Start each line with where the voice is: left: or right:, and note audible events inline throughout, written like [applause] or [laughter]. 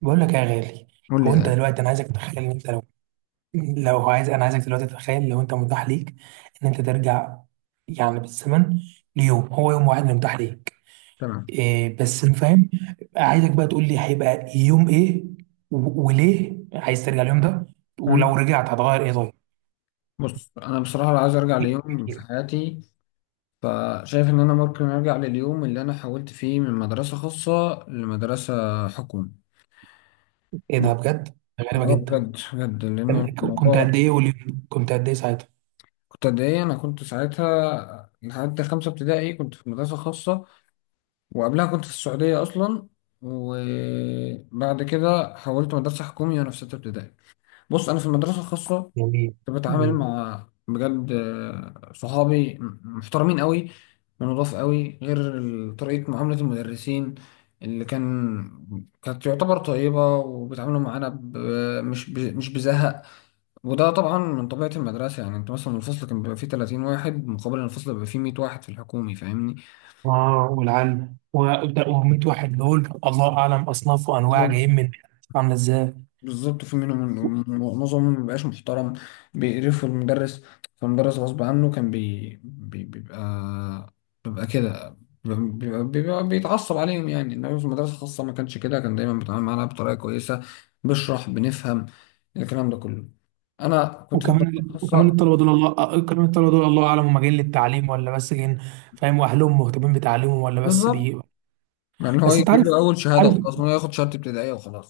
right: بقول لك يا غالي.
left: قول لي
right: هو انت
left: ده.
right: دلوقتي انا عايزك تتخيل ان انت لو [clears throat] لو عايز، انا عايزك دلوقتي تتخيل لو انت متاح ليك ان انت ترجع يعني بالزمن ليوم، هو يوم واحد اللي متاح ليك.
left: تمام.
right: إيه بس أنا فاهم. عايزك بقى تقول لي هيبقى يوم ايه وليه عايز ترجع اليوم ده،
left: مم.
right: ولو رجعت هتغير ايه طيب.
left: بص، انا بصراحه لو عايز ارجع ليوم في حياتي فشايف ان انا ممكن ارجع لليوم اللي انا حولت فيه من مدرسه خاصه لمدرسه حكومي.
right: ايه
left: بص،
right: ده بجد غريبة
left: اه
right: جدا.
left: بجد بجد لان
right: كنت
left: الموضوع.
right: قد ايه واليوم كنت قد ايه ساعتها.
left: كنت قد ايه؟ انا كنت ساعتها لحد خمسه ابتدائي كنت في مدرسه خاصه، وقبلها كنت في السعوديه اصلا، وبعد كده حولت مدرسه حكومي وانا في سته ابتدائي. بص، انا في المدرسه الخاصه
right: جميل.
left: بتعامل مع بجد صحابي محترمين قوي، ونضاف قوي، غير طريقة معاملة المدرسين اللي كانت تعتبر طيبة، وبيتعاملوا معانا مش بزهق. وده طبعا من طبيعة المدرسة، يعني انت مثلا الفصل كان بيبقى فيه 30 واحد، مقابل إن الفصل بيبقى فيه 100 واحد في الحكومي، فاهمني؟
right: اه، والعلم وابدا، وميت واحد دول الله اعلم اصناف وانواع جايين من، عامله ازاي.
left: بالظبط. في منهم، معظمهم مبيبقاش محترم، بيقرفوا المدرس، فالمدرس غصب عنه كان بيبقى، بيبقى كده، بيبقى بيتعصب عليهم، يعني. انما في المدرسة الخاصة ما كانش كده، كان دايما بيتعامل معانا بطريقة كويسة، بشرح، بنفهم الكلام ده كله. انا كنت في المدرسة
right: وكمان
left: الخاصة
right: الطلبه دول الله، كمان الطلبه دول الله اعلم هم جايين للتعليم ولا بس جايين، فاهم، واهلهم مهتمين بتعليمهم ولا بس
left: بالظبط.
right: بي.
left: يعني هو
right: بس انت
left: يجيب
right: عارف،
left: له اول شهادة
right: عارف.
left: وخلاص، هو ياخد شهادة ابتدائية وخلاص.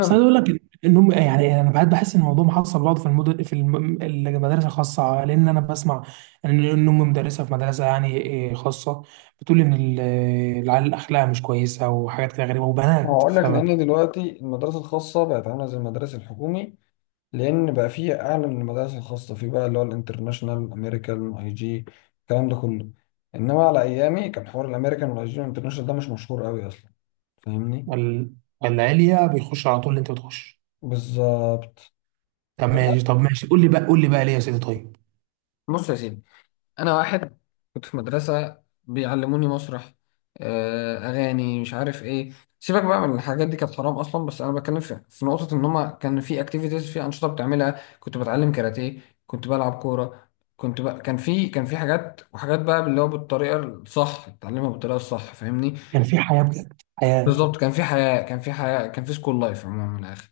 right: بس انا اقول لك ان هم، يعني انا بعد بحس ان الموضوع محصل بعض في المدن في المدارس الخاصه، لان انا بسمع ان امي مدرسه في مدرسه يعني خاصه، بتقول ان العيال اخلاقها مش كويسه وحاجات كده غريبه وبنات.
left: هقول لك لان دلوقتي المدارس الخاصة بقت عاملة زي المدارس الحكومي، لان بقى فيه اعلى من المدارس الخاصه، في بقى اللي هو الانترناشونال، امريكان، اي جي، الكلام ده كله. انما على ايامي كان حوار الامريكان والاي جي والانترناشونال ده مش مشهور قوي اصلا، فاهمني؟
right: وال- والعليا بيخش على طول اللي انت بتخش.
left: بالظبط.
right: طب ماشي، طب ماشي، قول لي بقى، قول لي بقى ليه يا سيدي طيب.
left: بص يا سيدي، انا واحد كنت في مدرسه بيعلموني مسرح، اغاني، مش عارف ايه. سيبك بقى من الحاجات دي، كانت حرام اصلا، بس انا بتكلم في نقطه ان هما كان في اكتيفيتيز، في انشطه بتعملها، كنت بتعلم كاراتيه، كنت بلعب كوره، كنت بقى كان في حاجات وحاجات بقى اللي هو بالطريقه الصح، اتعلمها بالطريقه الصح، فاهمني؟
right: كان في حياه بجد، حياه
left: بالظبط. كان في حياه، كان في حياه، كان في سكول لايف، عموما من الاخر.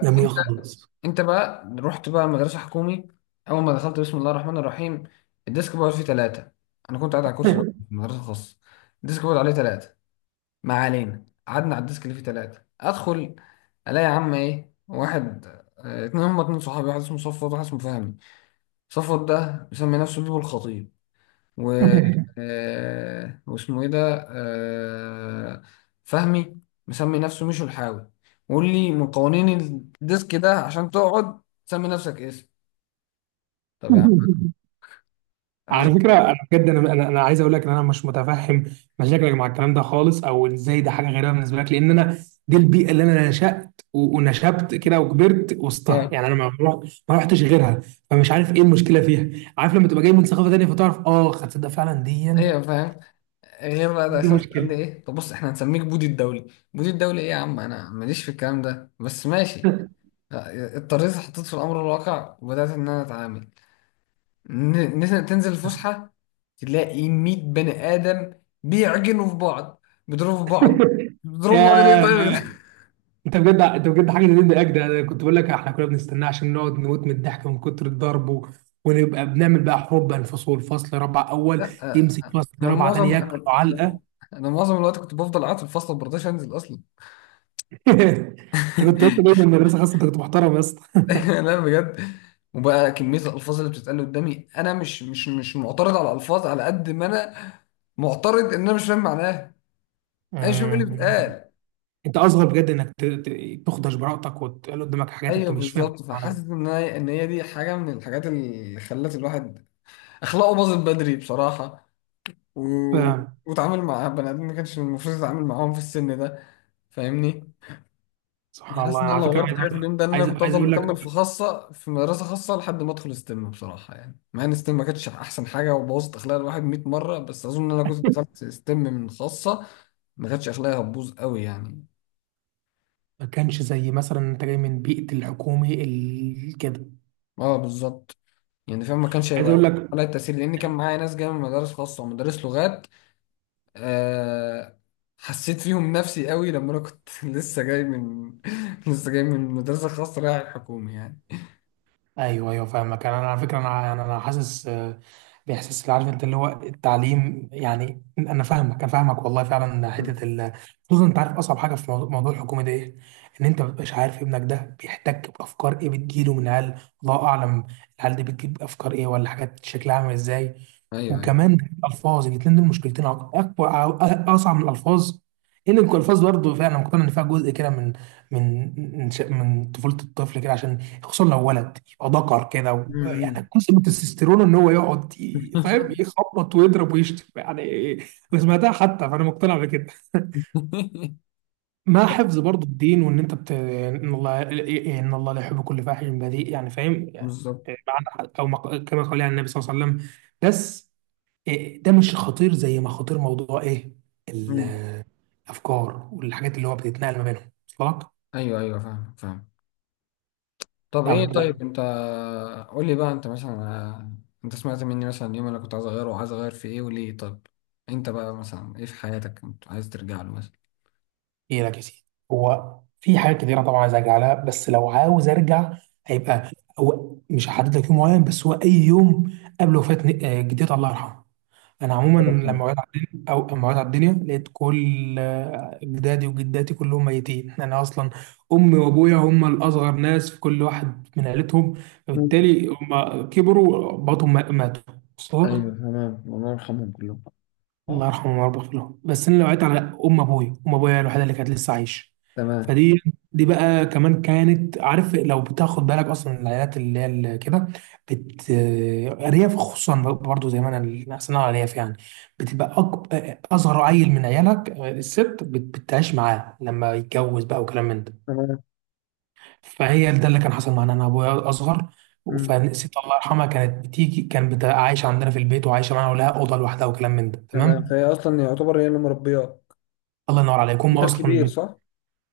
right: جميله خالص.
left: انت بقى رحت بقى مدرسة حكومي، اول ما دخلت بسم الله الرحمن الرحيم الديسك بورد فيه ثلاثة. انا كنت قاعد على كرسي لوحدي في
right: [laughs]
left: مدرسة خاصة، الديسك بورد عليه ثلاثة. ما علينا، قعدنا على الديسك اللي فيه ثلاثة. ادخل الاقي يا عم ايه؟ واحد اتنين، هما اتنين صحابي، واحد اسمه صفوت واحد اسمه فهمي. صفوت ده مسمي نفسه بيبو الخطيب، و آه، واسمه ايه ده آه، فهمي مسمي نفسه مشو الحاوي. وقول لي من قوانين الديسك ده عشان تقعد سمي نفسك اسم. طب يا عم انا مش.
right: على فكره انا بجد، انا أنا عايز اقول لك ان انا مش متفهم مشاكلك مع الكلام ده خالص، او ازاي ده حاجه غريبه بالنسبه لك، لان انا دي البيئه اللي انا نشات ونشبت كده وكبرت وسطها،
left: اه
right: يعني انا ما رحتش غيرها، فمش عارف ايه المشكله فيها. عارف، لما تبقى جاي من ثقافه تانيه فتعرف اه خد ده فعلا دي
left: ايوه فاهم. غير بقى،
right: دي
left: دخلت قال لي
right: مشكله.
left: ايه؟ طب بص احنا هنسميك بودي الدولي. بودي الدولي ايه يا عم؟ انا ماليش في الكلام ده، بس ماشي. اضطريت، حطيت في الامر الواقع، وبدات ان انا اتعامل. تنزل الفسحة، تلاقي 100 بني آدم بيعجنوا في بعض، بيضربوا في بعض.
right: [laughs] يا،
left: بيضربوا بعض ليه طيب؟
right: يا
left: [laughs]
right: انت بجد، انت بجد حاجه زي دي اجدى. انا كنت بقول لك احنا كنا بنستناه عشان نقعد نموت من الضحك ومن كتر الضرب ونبقى بنعمل بقى حروب بين فصول، فصل رابعه اول
left: لا،
right: يمسك فصل
left: أنا
right: رابعه تاني
left: معظم
right: ياكل
left: أنا
right: علقه.
left: أنا أنا معظم الوقت كنت بفضل قاعد في الفصل، ما برضاش أنزل أصلا.
right: [laughs] انت كنت اصلا جاي من
left: [laughs]
right: المدرسه خاصه، انت كنت محترم يا اسطى. [laughs]
left: لا بجد. وبقى كمية الألفاظ اللي بتتقال قدامي، أنا مش معترض على الألفاظ على قد ما أنا معترض إن أنا مش فاهم معناها. أنا مش فاهم إيه اللي
right: مم.
left: بيتقال.
right: انت اصغر بجد انك تخدش براءتك وتقول قدامك حاجات انت
left: أيوه
right: مش فاهم
left: بالظبط، فحاسس
right: معناها.
left: إن هي دي حاجة من الحاجات اللي خلت الواحد اخلاقه باظت بدري بصراحه، و...
right: فاهم.
left: واتعامل مع بني ادمين ما كانش المفروض يتعامل معاهم في السن ده، فاهمني؟
right: سبحان الله،
left: حاسس ان
right: انا
left: انا
right: على
left: لو
right: فكره
left: غيرت
right: عايز
left: حاجه في
right: اقول،
left: اليوم ده ان انا كنت
right: عايز
left: افضل
right: اقول
left: مكمل
right: لك،
left: في مدرسه خاصه لحد ما ادخل ستيم بصراحه، يعني مع ان ستيم ما كانتش احسن حاجه وبوظت اخلاق الواحد 100 مره، بس اظن ان انا كنت دخلت ستيم من خاصه ما كانتش اخلاقي هتبوظ قوي يعني.
right: ما كانش زي مثلا انت جاي من بيئه الحكومي كده.
left: اه بالظبط، يعني فاهم ما كانش
right: عايز اقول
left: هيبقى
right: لك،
left: عليا التاثير، لان كان معايا ناس جايه من مدارس خاصه ومدارس لغات. آه، حسيت فيهم نفسي قوي لما انا كنت [laughs] لسه جاي من [laughs] لسه جاي من مدرسة خاصة رايح الحكومي يعني.
right: ايوه ايوه فاهمك. أنا على فكره انا يعني انا حاسس باحساس اللي عارف انت اللي هو التعليم، يعني انا فاهمك انا فاهمك والله فعلا،
left: مم.
right: حته خصوصا، انت عارف اصعب حاجه في موضوع، موضوع الحكومه ده ايه؟ ان انت مبتبقاش عارف ابنك ده بيحتك بافكار ايه بتجيله من عيال، الله اعلم، العيال دي بتجيب افكار ايه ولا حاجات شكلها عامل ازاي.
left: ايوه ايوه.
right: وكمان الالفاظ، الاثنين دول مشكلتين، اكبر اصعب من الالفاظ، ان الالفاظ برضه فعلا مقتنع ان فيها جزء كده من من من طفوله الطفل كده، عشان خصوصا لو ولد ذكر كده
left: مم.
right: يعني جزء من التستيرون ان هو يقعد فاهم، يخبط ويضرب ويشتم يعني. انا سمعتها حتى، فانا مقتنع بكده. [laughs]
left: [laughs]
right: مع حفظ برضه الدين، وان انت بت... ان الله، ان الله لا يحب كل فاحش بذيء، يعني فاهم يعني
left: بالظبط.
right: معنى كما قال يعني النبي صلى الله عليه وسلم. بس إيه، ده مش خطير زي ما خطير موضوع ايه،
left: مم.
right: ال- الافكار والحاجات اللي هو بتتنقل ما بينهم. وصل لك؟
left: ايوه ايوه فاهم فاهم. طب ايه
right: طب
left: طيب انت، قول لي بقى انت مثلا، انت سمعت مني مثلا اليوم انا كنت عايز اغيره وعايز اغير في ايه وليه. طب انت بقى مثلا ايه في حياتك انت عايز ترجع له مثلا؟
right: ايه لك يا سيدي، هو في حاجات كتيره طبعا عايز ارجع لها، بس لو عاوز ارجع هيبقى، هو مش هحدد لك يوم معين، بس هو اي يوم قبل وفاه جدتي الله يرحمها. انا عموما
left: رقم.
right: لما وعيت على الدنيا، او لما وعيت على الدنيا لقيت كل جدادي وجداتي كلهم ميتين، انا اصلا امي وابويا هم الاصغر ناس في كل واحد من عيلتهم،
left: مم.
right: فبالتالي هم كبروا بعضهم ماتوا.
left: ايوه
right: وصلك؟
left: تمام، الله يرحمهم كلهم. آه.
right: الله يرحمه ويربط له. بس انا وقعت على ام ابويا، ام ابويا الوحيده اللي كانت لسه عايشه،
left: تمام.
right: فدي، دي بقى كمان كانت، عارف لو بتاخد بالك اصلا العائلات اللي هي اللي كده بت، ارياف خصوصا، برضو زي ما انا احسن، على الارياف يعني بتبقى اصغر عيل من عيالك الست بتعيش معاه لما يتجوز بقى وكلام من ده.
left: تمام.
right: فهي ده اللي كان حصل معانا، انا ابويا اصغر،
left: مم.
right: فالست الله يرحمها كانت بتيجي، كانت بتبقى عايشه عندنا في البيت وعايشه معانا ولها اوضه لوحدها وكلام من ده
left: تمام،
right: تمام.
left: فهي اصلا يعتبر هي اللي مربياك.
right: الله ينور عليك. هم
left: انت
right: اصلا
left: الكبير
right: بت...
left: صح؟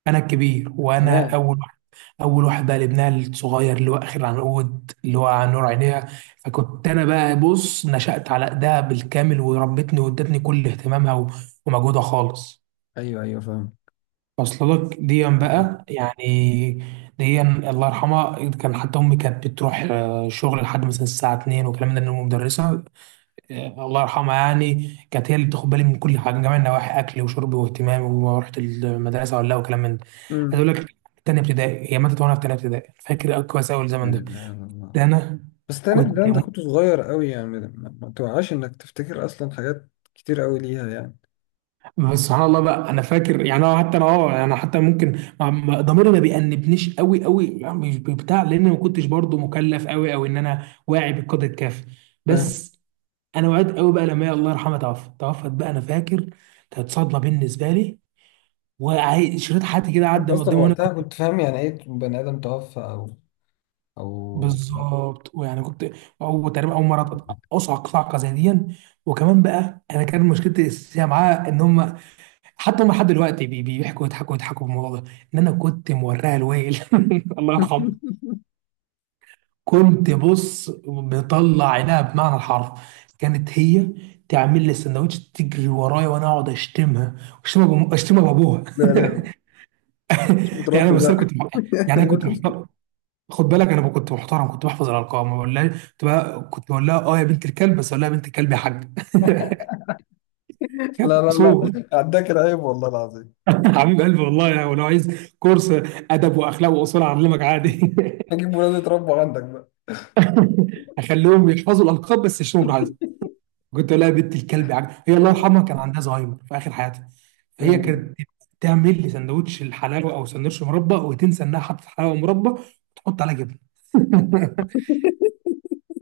right: انا الكبير، وانا
left: كمان.
right: اول واحد، اول واحد بقى لابنها الصغير اللي هو اخر عنقود اللي هو عن نور عينيها، فكنت انا بقى بص نشأت على ايدها بالكامل، وربتني وادتني كل اهتمامها و... ومجهودها خالص.
left: ايوه ايوه فاهم.
right: وصل لك ديا
left: تمام.
right: بقى يعني؟ ديا الله يرحمها، كان حتى امي كانت بتروح شغل لحد مثلا الساعه 2 وكلام ده، إن أمي مدرسه. الله يرحمها، يعني كانت هي اللي بتاخد بالي من كل حاجه، من جميع النواحي، اكل وشرب واهتمام ورحت المدرسه ولا لا وكلام من ده. عايز
left: امم.
right: اقول لك، تانية ابتدائي هي ماتت، وانا في تانية ابتدائي. فاكر كويس قوي
left: لا
right: الزمن ده.
left: إله إلا الله.
right: ده انا
left: بس تاني ده،
right: كنت
left: انت
right: م-
left: كنت صغير قوي يعني، ما ما توعاش انك تفتكر اصلا حاجات كتير قوي ليها يعني.
right: بس سبحان الله بقى انا فاكر يعني. أنا حتى انا اه انا حتى ممكن ضميري ما بيأنبنيش قوي قوي يعني، مش بتاع، لان ما كنتش برضو مكلف قوي او ان انا واعي بالقدر الكافي.
left: فاهم.
right: بس انا وعيت قوي بقى لما هي الله يرحمها توفت بقى. انا فاكر كانت صدمه بالنسبه لي، شريط حياتي كده
left: انت
right: عدى من
left: اصلا
right: قدامي وانا
left: وقتها
right: كنت
left: كنت فاهم يعني ايه بني ادم توفى؟ او او. [laughs]
right: بالظبط. ويعني كنت اول تقريبا اول مره اصعق صعقه زي دي. وكمان بقى انا كان مشكلتي الاساسيه معاه ان هم، حتى هم لحد دلوقتي بيحكوا يضحكوا، يضحكوا بالموضوع ده ان انا كنت موريها الويل. [laughs] الله يرحمه. كنت بص بطلع عينها بمعنى الحرف. كانت هي تعمل لي السندوتش، تجري ورايا وانا اقعد اشتمها، اشتمها بابوها.
left: لا لا لا،
right: [laughs]
left: مش
right: يعني انا
left: متربي
right: بس انا كنت،
left: بقى.
right: يعني انا كنت
left: [laughs]
right: محترم، خد بالك انا كنت محترم، كنت بحفظ الارقام ما بقولهاش، كنت بقول لها اه يا بنت الكلب، بس اقول لها يا بنت الكلب يا حاج. [laughs] كانت
left: لا لا لا،
right: مصوب.
left: عداك العيب والله العظيم.
right: [laughs] حبيب قلبي والله يعني، ولو عايز كورس ادب واخلاق واصول اعلمك عادي.
left: هجيب ولاد يتربوا عندك
right: [laughs] اخليهم يحفظوا الالقاب بس، يشتموا براحتهم. كنت اقول لها يا بنت الكلب يا حاج. هي الله يرحمها كان عندها زهايمر في اخر حياتها، فهي
left: بقى.
right: كانت تعمل لي سندوتش الحلاوه او سندوتش مربى، وتنسى انها حطت حلاوه مربى وتحط عليها جبنه. [laughs]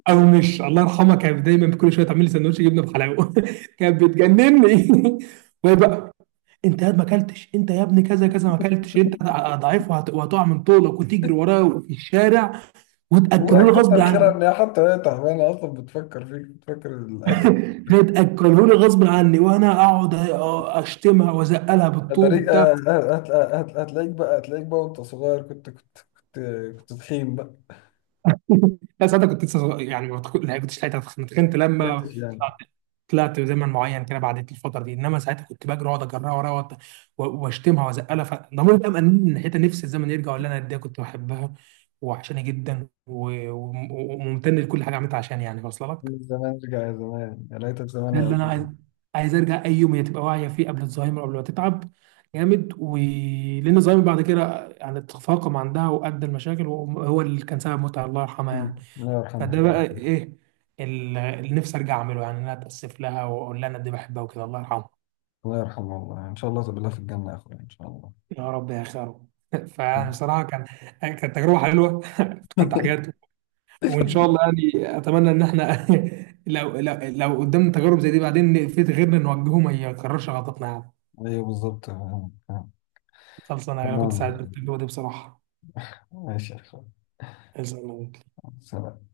right: او مش، الله يرحمها كانت دايما كل شويه تعمل لي سندوتش جبنه بحلاوه. [laughs] كانت بتجنني. [laughs] وهي بقى، انت يا ما اكلتش، انت يا ابني كذا كذا ما اكلتش، انت ضعيف وهتقع من طولك، وتجري وراه في الشارع وتاكله لي
left: والله
right: غصب
left: كتر خيرها
right: عني.
left: ان هي حتى هي تعبانه اصلا بتفكر فيك، بتفكر الاكل.
right: تاكله لي غصب عني وانا اقعد اشتمها وازقلها بالطوب
left: هتلاقيك
right: وبتاع.
left: هتلاقيك بقى، وانت صغير. كنت كنت تخين بقى.
right: لا ساعتها كنت لسه صغير، يعني ما كنتش لحقت اتخنت،
left: ما كنتش
right: لما
left: يعني.
right: طلعت زمن معين كده بعدت الفتره دي. انما ساعتها كنت بجري، واقعد اجرها وراها واشتمها وازقلها، فضميري بقى مأنبني من ناحيتها. نفسي الزمن يرجع، ولا انا قد ايه كنت بحبها وعشاني جدا، وممتن لكل حاجه عملتها عشان، يعني واصله
left: من
right: لك؟
left: زمان رجع يا زمان، يا ليتك زمان
right: ده
left: يا
right: اللي انا عايز،
left: ولد.
right: عايز ارجع اي يوم هي تبقى واعيه فيه قبل الزهايمر، قبل ما تتعب جامد، ولان الزهايمر بعد كده يعني تفاقم عندها وادى المشاكل وهو اللي كان سبب موتها الله يرحمها
left: أمم.
right: يعني.
left: الله يرحمه
right: فده
left: الله.
right: بقى ايه اللي نفسي ارجع اعمله، يعني ان انا اتاسف لها واقول لها انا قد إيه بحبها وكده، الله يرحمها.
left: الله يرحمه الله، ان شاء الله تقابلها في الجنه يا اخويا، ان شاء الله.
right: يا رب يا خير. [laughs] فيعني صراحة كان، كانت تجربة حلوة. [laughs] افتكرت حاجات، وإن شاء الله يعني، أتمنى إن إحنا [laughs] لو قدامنا تجارب زي دي بعدين في غيرنا نوجهه ما يكررش غلطتنا يعني.
left: ايوه بالظبط، تمام.
right: خلص أنا كنت
left: تمام
right: سعيد بالتجربة دي بصراحة.
left: ماشي يا اخويا. سلام.